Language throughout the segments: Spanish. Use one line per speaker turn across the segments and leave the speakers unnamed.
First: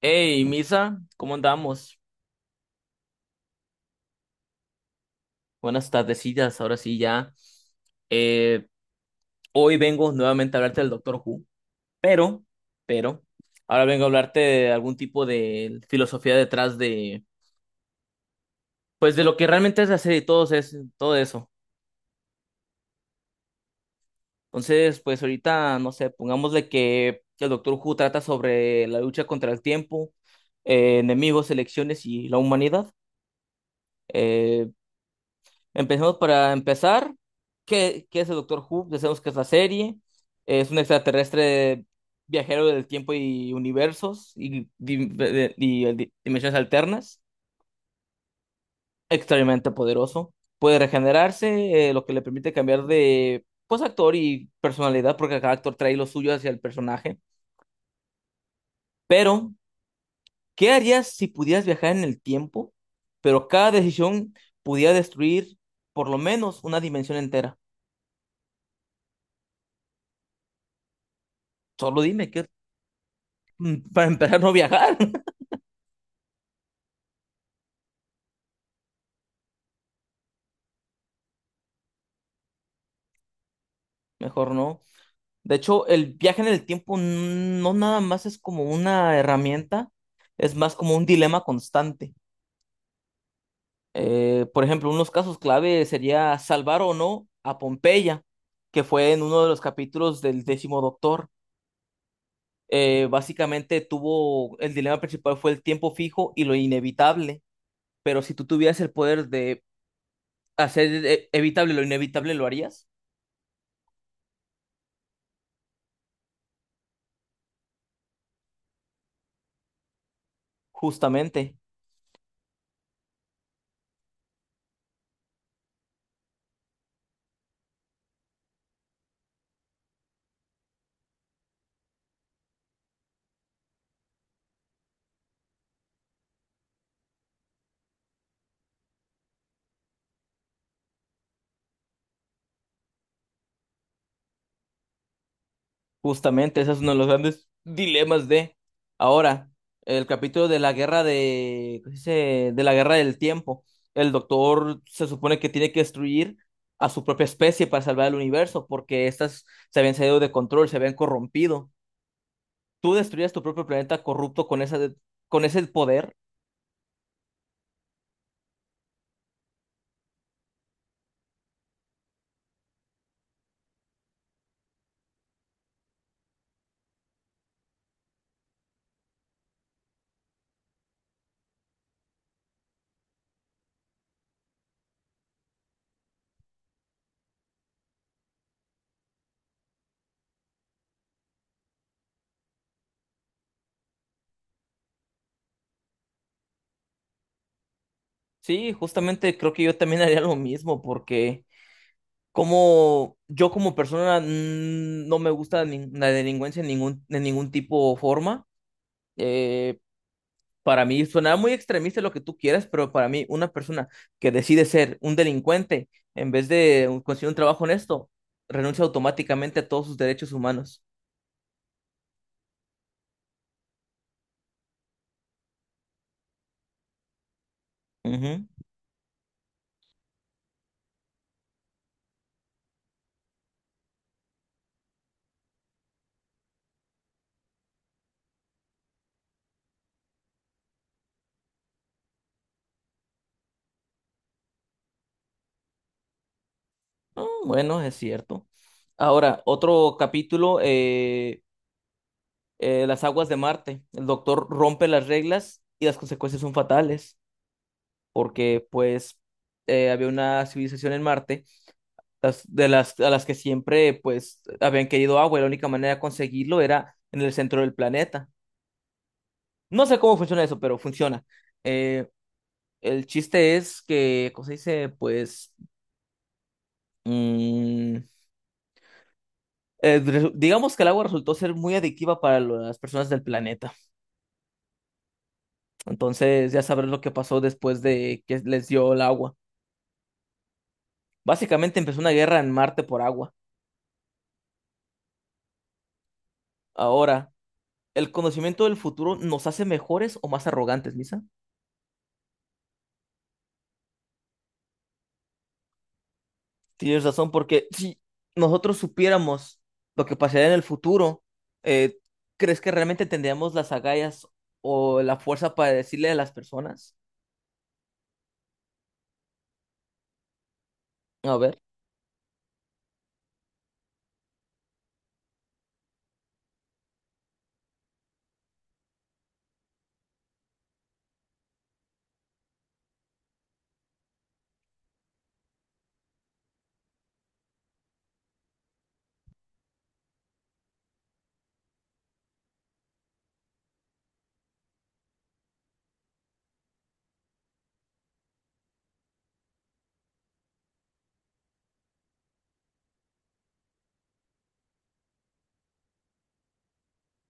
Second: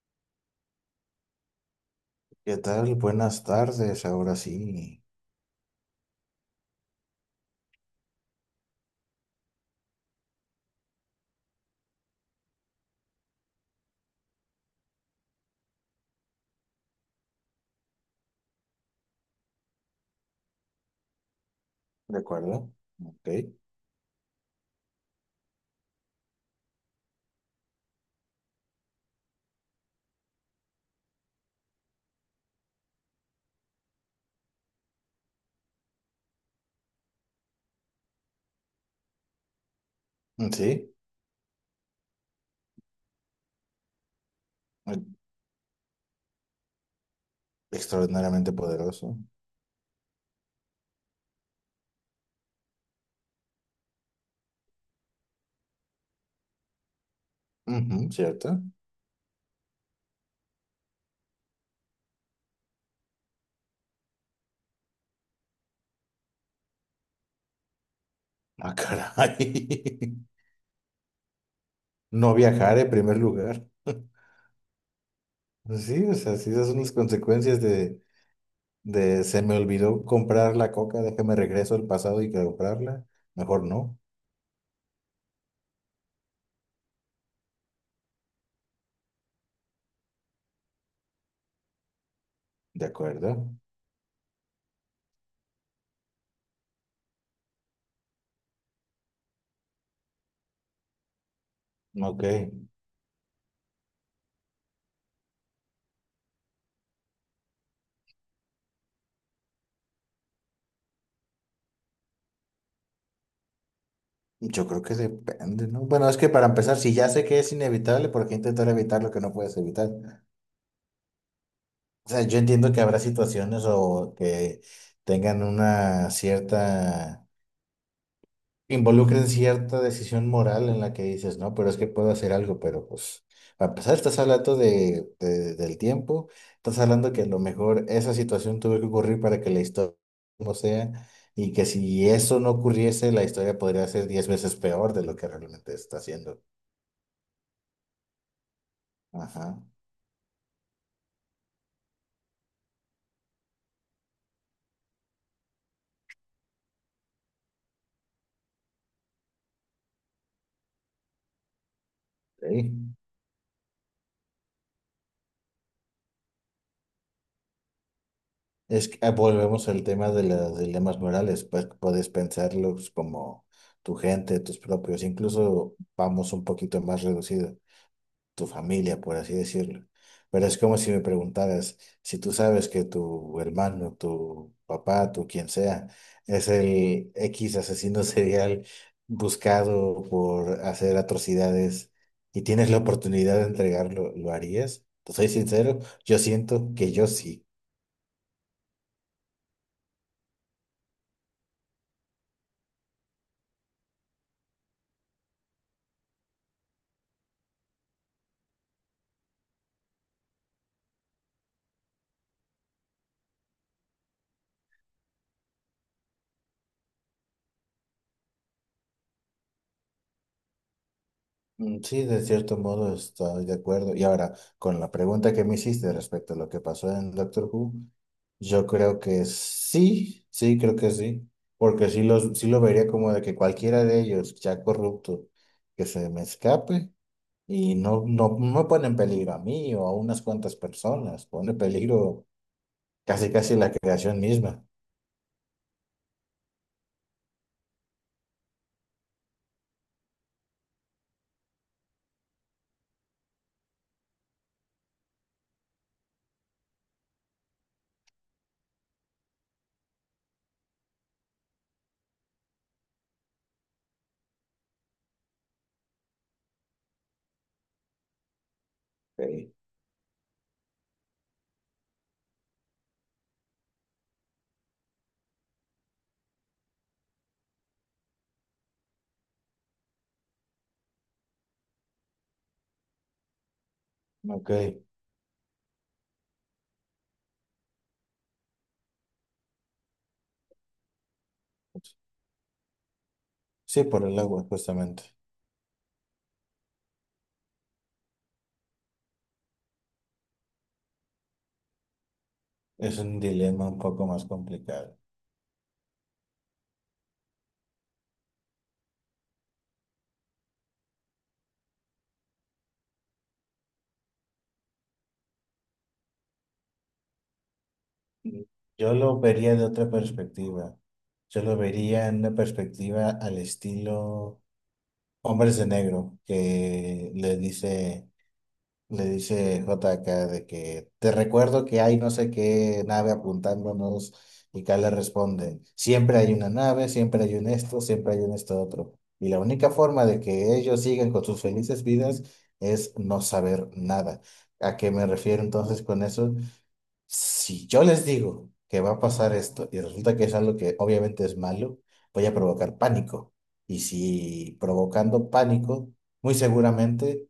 Hey, Misa, ¿cómo andamos?
¿Qué tal? Buenas tardes, ahora sí,
Buenas tardecillas, ahora sí ya. Eh, Hoy vengo nuevamente a hablarte del Doctor Who, pero, pero, ahora vengo a hablarte de algún tipo de filosofía detrás de, pues, de lo que realmente es la serie y todo, es, todo eso.
¿de acuerdo? Ok,
Entonces, pues ahorita, no sé, pongámosle que el Doctor Who trata sobre la lucha contra el tiempo, enemigos, elecciones y la humanidad. Eh, Empecemos para empezar. ¿Qué, qué es el Doctor Who? Ya sabemos que es la serie.
mm,
Es un
sí,
extraterrestre viajero del tiempo y universos y,
eh,
di- de- y di- dimensiones alternas.
extraordinariamente poderoso.
Extremadamente poderoso. Puede regenerarse, lo que le permite cambiar de pues, actor y personalidad, porque cada actor trae lo suyo hacia el personaje.
Ujú, ¿cierto?
Pero, ¿qué harías si pudieras viajar en el tiempo, pero cada decisión pudiera destruir por lo menos una dimensión entera?
Ah, caray.
Solo dime.
No viajar en primer lugar.
Para empezar no viajar,
Sí, o sea, sí, esas son las consecuencias de se me olvidó comprar la coca, déjame regreso al pasado y comprarla. Mejor no,
mejor no. De hecho, el viaje en el tiempo no nada más es como una herramienta, es más como un dilema constante.
¿de acuerdo?
Por ejemplo, unos casos clave sería salvar o no a Pompeya, que fue en uno de los capítulos del décimo doctor.
Ok,
Básicamente tuvo, el dilema principal fue el tiempo fijo y lo inevitable, pero si tú tuvieras el poder de hacer evitable lo inevitable, ¿lo harías?
yo creo que depende, ¿no? Bueno, es que para empezar, si ya sé que es inevitable, ¿por qué intentar evitar lo que no puedes evitar?
Justamente.
O sea, yo entiendo que habrá situaciones o que tengan una cierta, involucren cierta decisión moral en la que dices, no, pero es que puedo hacer algo, pero pues, a pesar estás hablando del tiempo, estás hablando que a lo mejor esa situación tuvo que ocurrir para que la historia como sea, y que si eso no ocurriese, la historia podría ser 10 veces peor de lo que realmente está haciendo.
Justamente, ese es uno de los grandes dilemas de ahora,
Ajá.
el capítulo de la guerra de, ¿cómo se dice? De la guerra del tiempo. El doctor se supone que tiene que destruir a su propia especie para salvar el universo, porque estas se habían salido de control, se habían corrompido. Tú
Ok.
destruyes tu propio planeta corrupto con esa, con ese poder.
Es que ah, volvemos al tema de los dilemas morales, pues puedes pensarlos como tu gente, tus propios, incluso vamos un poquito más reducido, tu familia, por así decirlo. Pero es como si me preguntaras, si tú sabes que tu hermano, tu papá, tu quien sea, es el X asesino serial buscado por hacer atrocidades y tienes la oportunidad de entregarlo, ¿lo harías? Te soy sincero, yo siento que yo sí.
Sí, justamente creo que yo también haría lo mismo, porque como yo como persona no me gusta la delincuencia en ningún, de ningún tipo o forma. eh, Para mí suena muy extremista lo que tú quieras, pero para mí una persona que decide ser un delincuente en vez de conseguir un trabajo honesto, renuncia automáticamente a todos sus derechos humanos.
Mm, sí, de cierto modo estoy de acuerdo. Y ahora, con la pregunta que me hiciste respecto a lo que pasó en Doctor Who,
Ujú.
yo creo que sí, sí, creo que sí, porque sí, los, sí lo vería como de que cualquiera de ellos, ya corrupto, que se me escape y no, no, no pone en peligro a mí o a unas cuantas personas, pone en peligro casi casi la creación misma.
Mm, bueno, es cierto. Ahora, otro capítulo, las aguas de Marte. El doctor rompe las reglas y las consecuencias son fatales, porque pues había una civilización en Marte las, de las, a las que siempre pues habían querido agua y la única manera de conseguirlo era en el centro del planeta.
Okay.
No sé cómo funciona eso, pero funciona. Eh, el chiste es que, ¿cómo se dice? Pues, mm, digamos que el agua resultó ser muy adictiva para las personas del planeta.
Ok,
Entonces, ya sabrás lo que pasó después de que les dio el agua. Básicamente empezó una guerra en Marte por agua.
sí, por el agua, justamente.
Ahora, ¿el conocimiento del futuro nos hace mejores o más arrogantes, Misa?
Es un dilema un poco más complicado.
Tienes razón, porque si nosotros supiéramos lo que pasaría en el futuro, eh, ¿crees que realmente tendríamos las agallas o la fuerza para decirle a las personas?
Yo lo vería de otra perspectiva.
A
Yo lo
ver,
vería en una perspectiva al estilo Hombres de Negro, que le dice JK de que te recuerdo que hay no sé qué nave apuntándonos y K le responde, siempre hay una nave, siempre hay un esto, siempre hay un esto otro. Y la única forma de que ellos sigan con sus felices vidas es no saber nada. ¿A qué me refiero entonces con eso? Si yo les digo que va a pasar esto y resulta que es algo que obviamente es malo, voy a provocar pánico. Y si provocando pánico, muy seguramente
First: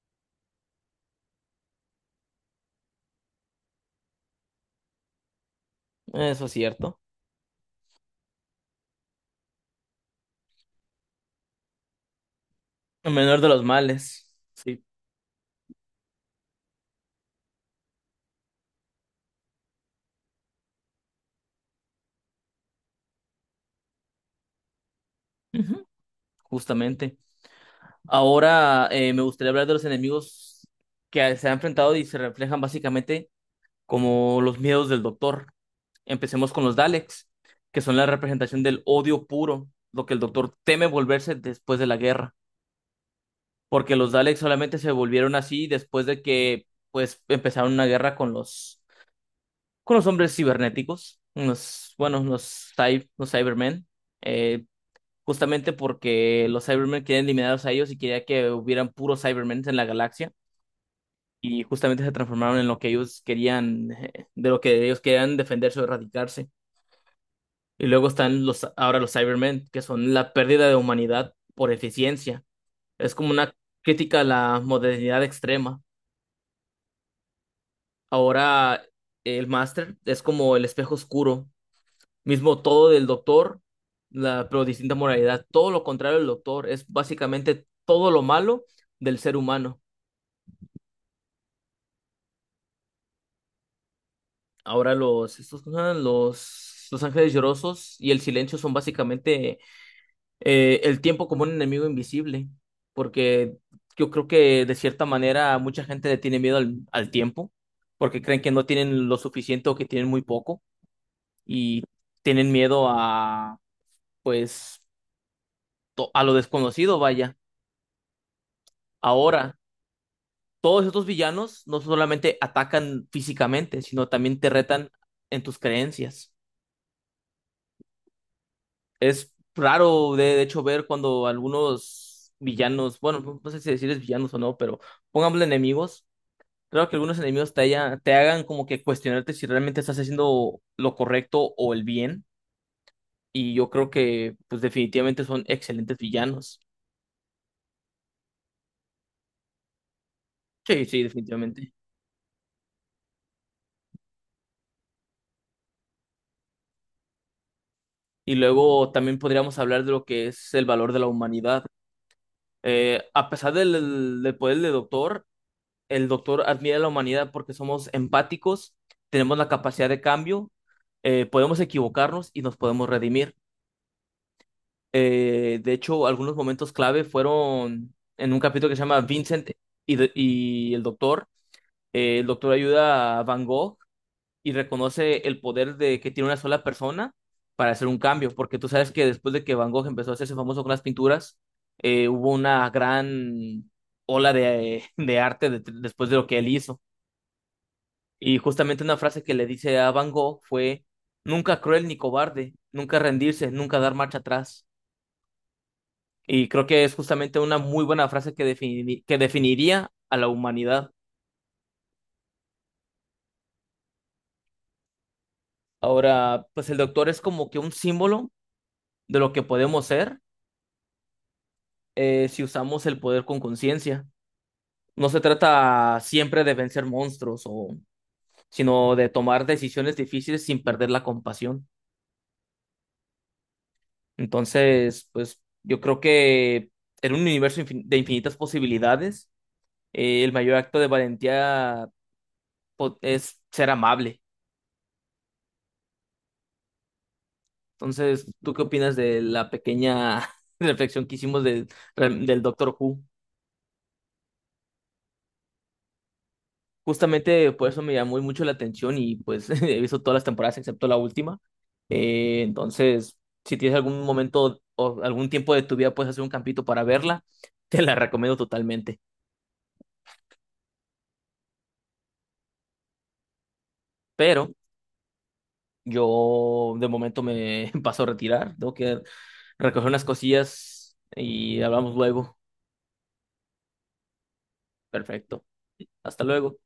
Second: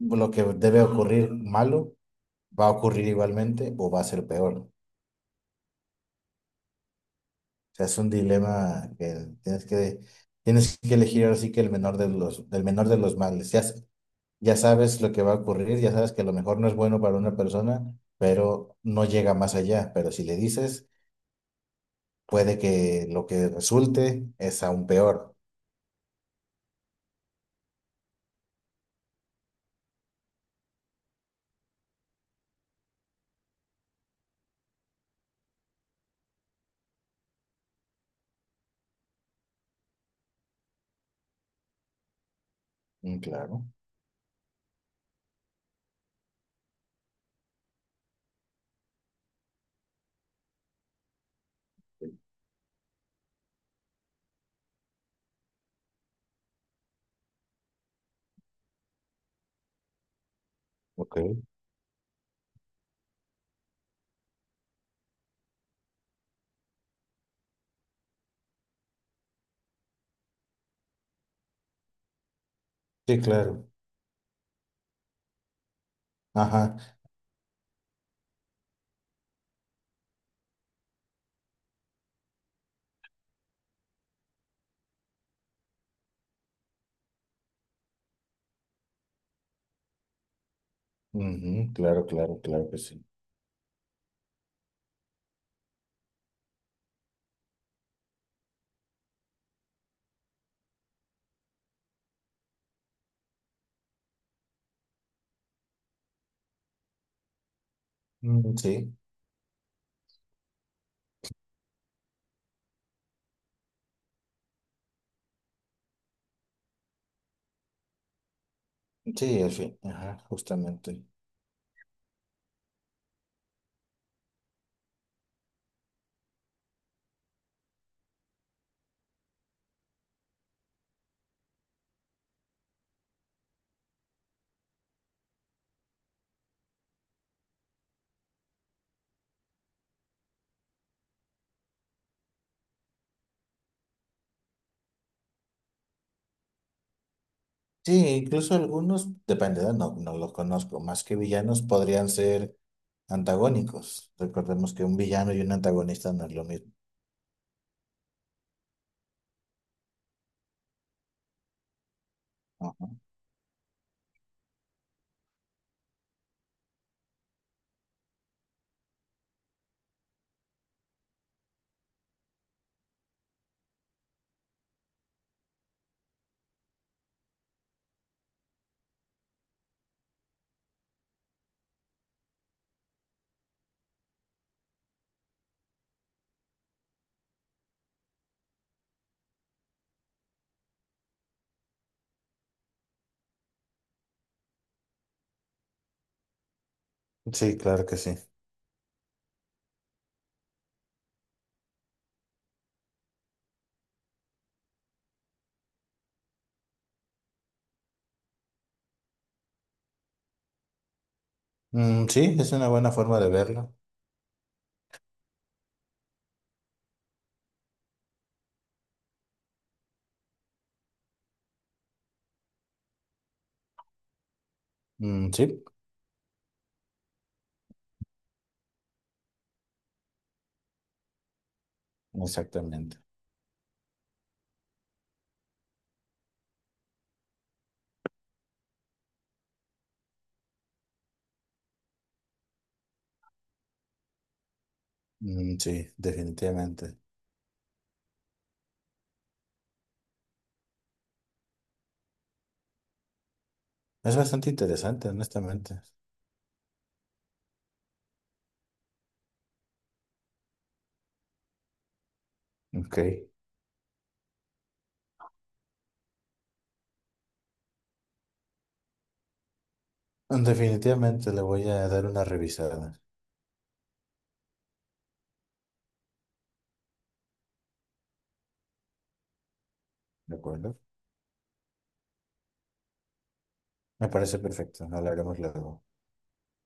lo que debe ocurrir malo va a ocurrir igualmente o va a ser peor. O
eso es cierto.
sea, es un dilema que tienes que, tienes que elegir ahora sí que el menor de los, del menor de
El
los
menor de
males. Ya,
los
s-
males.
ya
Sí,
sabes lo que va a ocurrir, ya sabes que a lo mejor no es bueno para una persona, pero no llega más allá. Pero si le dices puede que lo que resulte es aún peor.
ujú, justamente. Ahora me gustaría hablar de los enemigos que se han enfrentado y se reflejan básicamente como los miedos del doctor. Empecemos con los Daleks, que son la representación del odio puro, lo que el doctor teme volverse después de la guerra.
Mm, claro,
Porque los Daleks solamente se volvieron así después de que pues empezaron una guerra con los hombres cibernéticos, los bueno, los Cybermen, eh, justamente porque los Cybermen querían eliminarlos a ellos y quería que hubieran puros Cybermen en la galaxia
ok.
y justamente se transformaron en lo que ellos querían defenderse o erradicarse. Y luego están los Cybermen, que son la pérdida de humanidad por eficiencia. Es
Sí,
como una
claro.
crítica a la modernidad extrema.
Ajá.
Ahora el Master es como el espejo oscuro, mismo todo del Doctor, la, pero distinta moralidad. Todo lo contrario del Doctor, es básicamente todo lo malo del ser humano.
Ujú, claro, claro, claro que sí.
Ahora los, estos, ¿cómo se llaman? Los Ángeles Llorosos y el Silencio son básicamente el tiempo como un enemigo invisible, porque yo creo que de cierta manera mucha gente le tiene miedo al, al tiempo, porque creen que
Mm,
no
sí,
tienen lo suficiente o que tienen muy poco y tienen miedo a pues a lo desconocido, vaya.
sí, en
Ahora,
fin. Ajá,
todos
justamente.
estos villanos no solamente atacan físicamente, sino también te retan en tus creencias. Es raro, de hecho, ver cuando algunos villanos, bueno, no no sé si decirles villanos o no, pero pongámosle enemigos. Creo que algunos enemigos te hagan como que cuestionarte si realmente estás haciendo lo correcto o el bien. Y yo creo que, pues, definitivamente son excelentes villanos.
Sí, incluso algunos, depende, ¿verdad? No, no los conozco,
Sí, sí,
más que villanos
definitivamente.
podrían ser antagónicos. Recordemos que un villano y un antagonista no es lo mismo.
Y luego también podríamos hablar de lo que es el valor de la humanidad.
Ajá.
A pesar del, del poder del doctor, el doctor admira a la humanidad porque somos empáticos, tenemos la capacidad de cambio, podemos equivocarnos y nos podemos redimir. De hecho, algunos momentos clave fueron en un capítulo que se llama Vincent y el doctor. El doctor ayuda a Van Gogh y reconoce el poder de que tiene una sola persona para hacer un cambio, porque tú sabes que después de que Van Gogh empezó a hacerse famoso con las pinturas, hubo una gran ola de, de arte después de lo que él hizo.
Sí, claro que sí.
Y justamente una frase que le dice a Van Gogh fue, nunca cruel ni cobarde, nunca rendirse, nunca dar marcha atrás. Y creo que es justamente una muy buena frase que que definiría a la humanidad.
Mm, sí, es una buena forma de verlo.
Ahora, pues el doctor es como que un símbolo de lo que podemos ser si usamos el poder con conciencia. No se
Mm, sí,
trata siempre de vencer monstruos, o, sino de tomar decisiones difíciles sin perder la compasión.
exactamente.
Entonces, pues yo creo que en un universo de infinitas posibilidades, el mayor acto de valentía es ser amable.
Mm, sí, definitivamente.
Entonces, ¿tú qué opinas de la pequeña reflexión que hicimos del Doctor Who?
Es bastante interesante, honestamente.
Justamente por eso me llamó mucho la atención y pues he visto todas las temporadas excepto la última. Eh,
Ok.
entonces, si tienes algún momento o algún tiempo de tu vida, puedes hacer un campito para verla, te la recomiendo totalmente.
Definitivamente le voy a dar una revisada.
Pero yo de momento me paso a retirar, tengo que recoger unas
¿De acuerdo?
cosillas y hablamos luego.
Me parece perfecto. Hablaremos
Perfecto.
luego.
Hasta luego.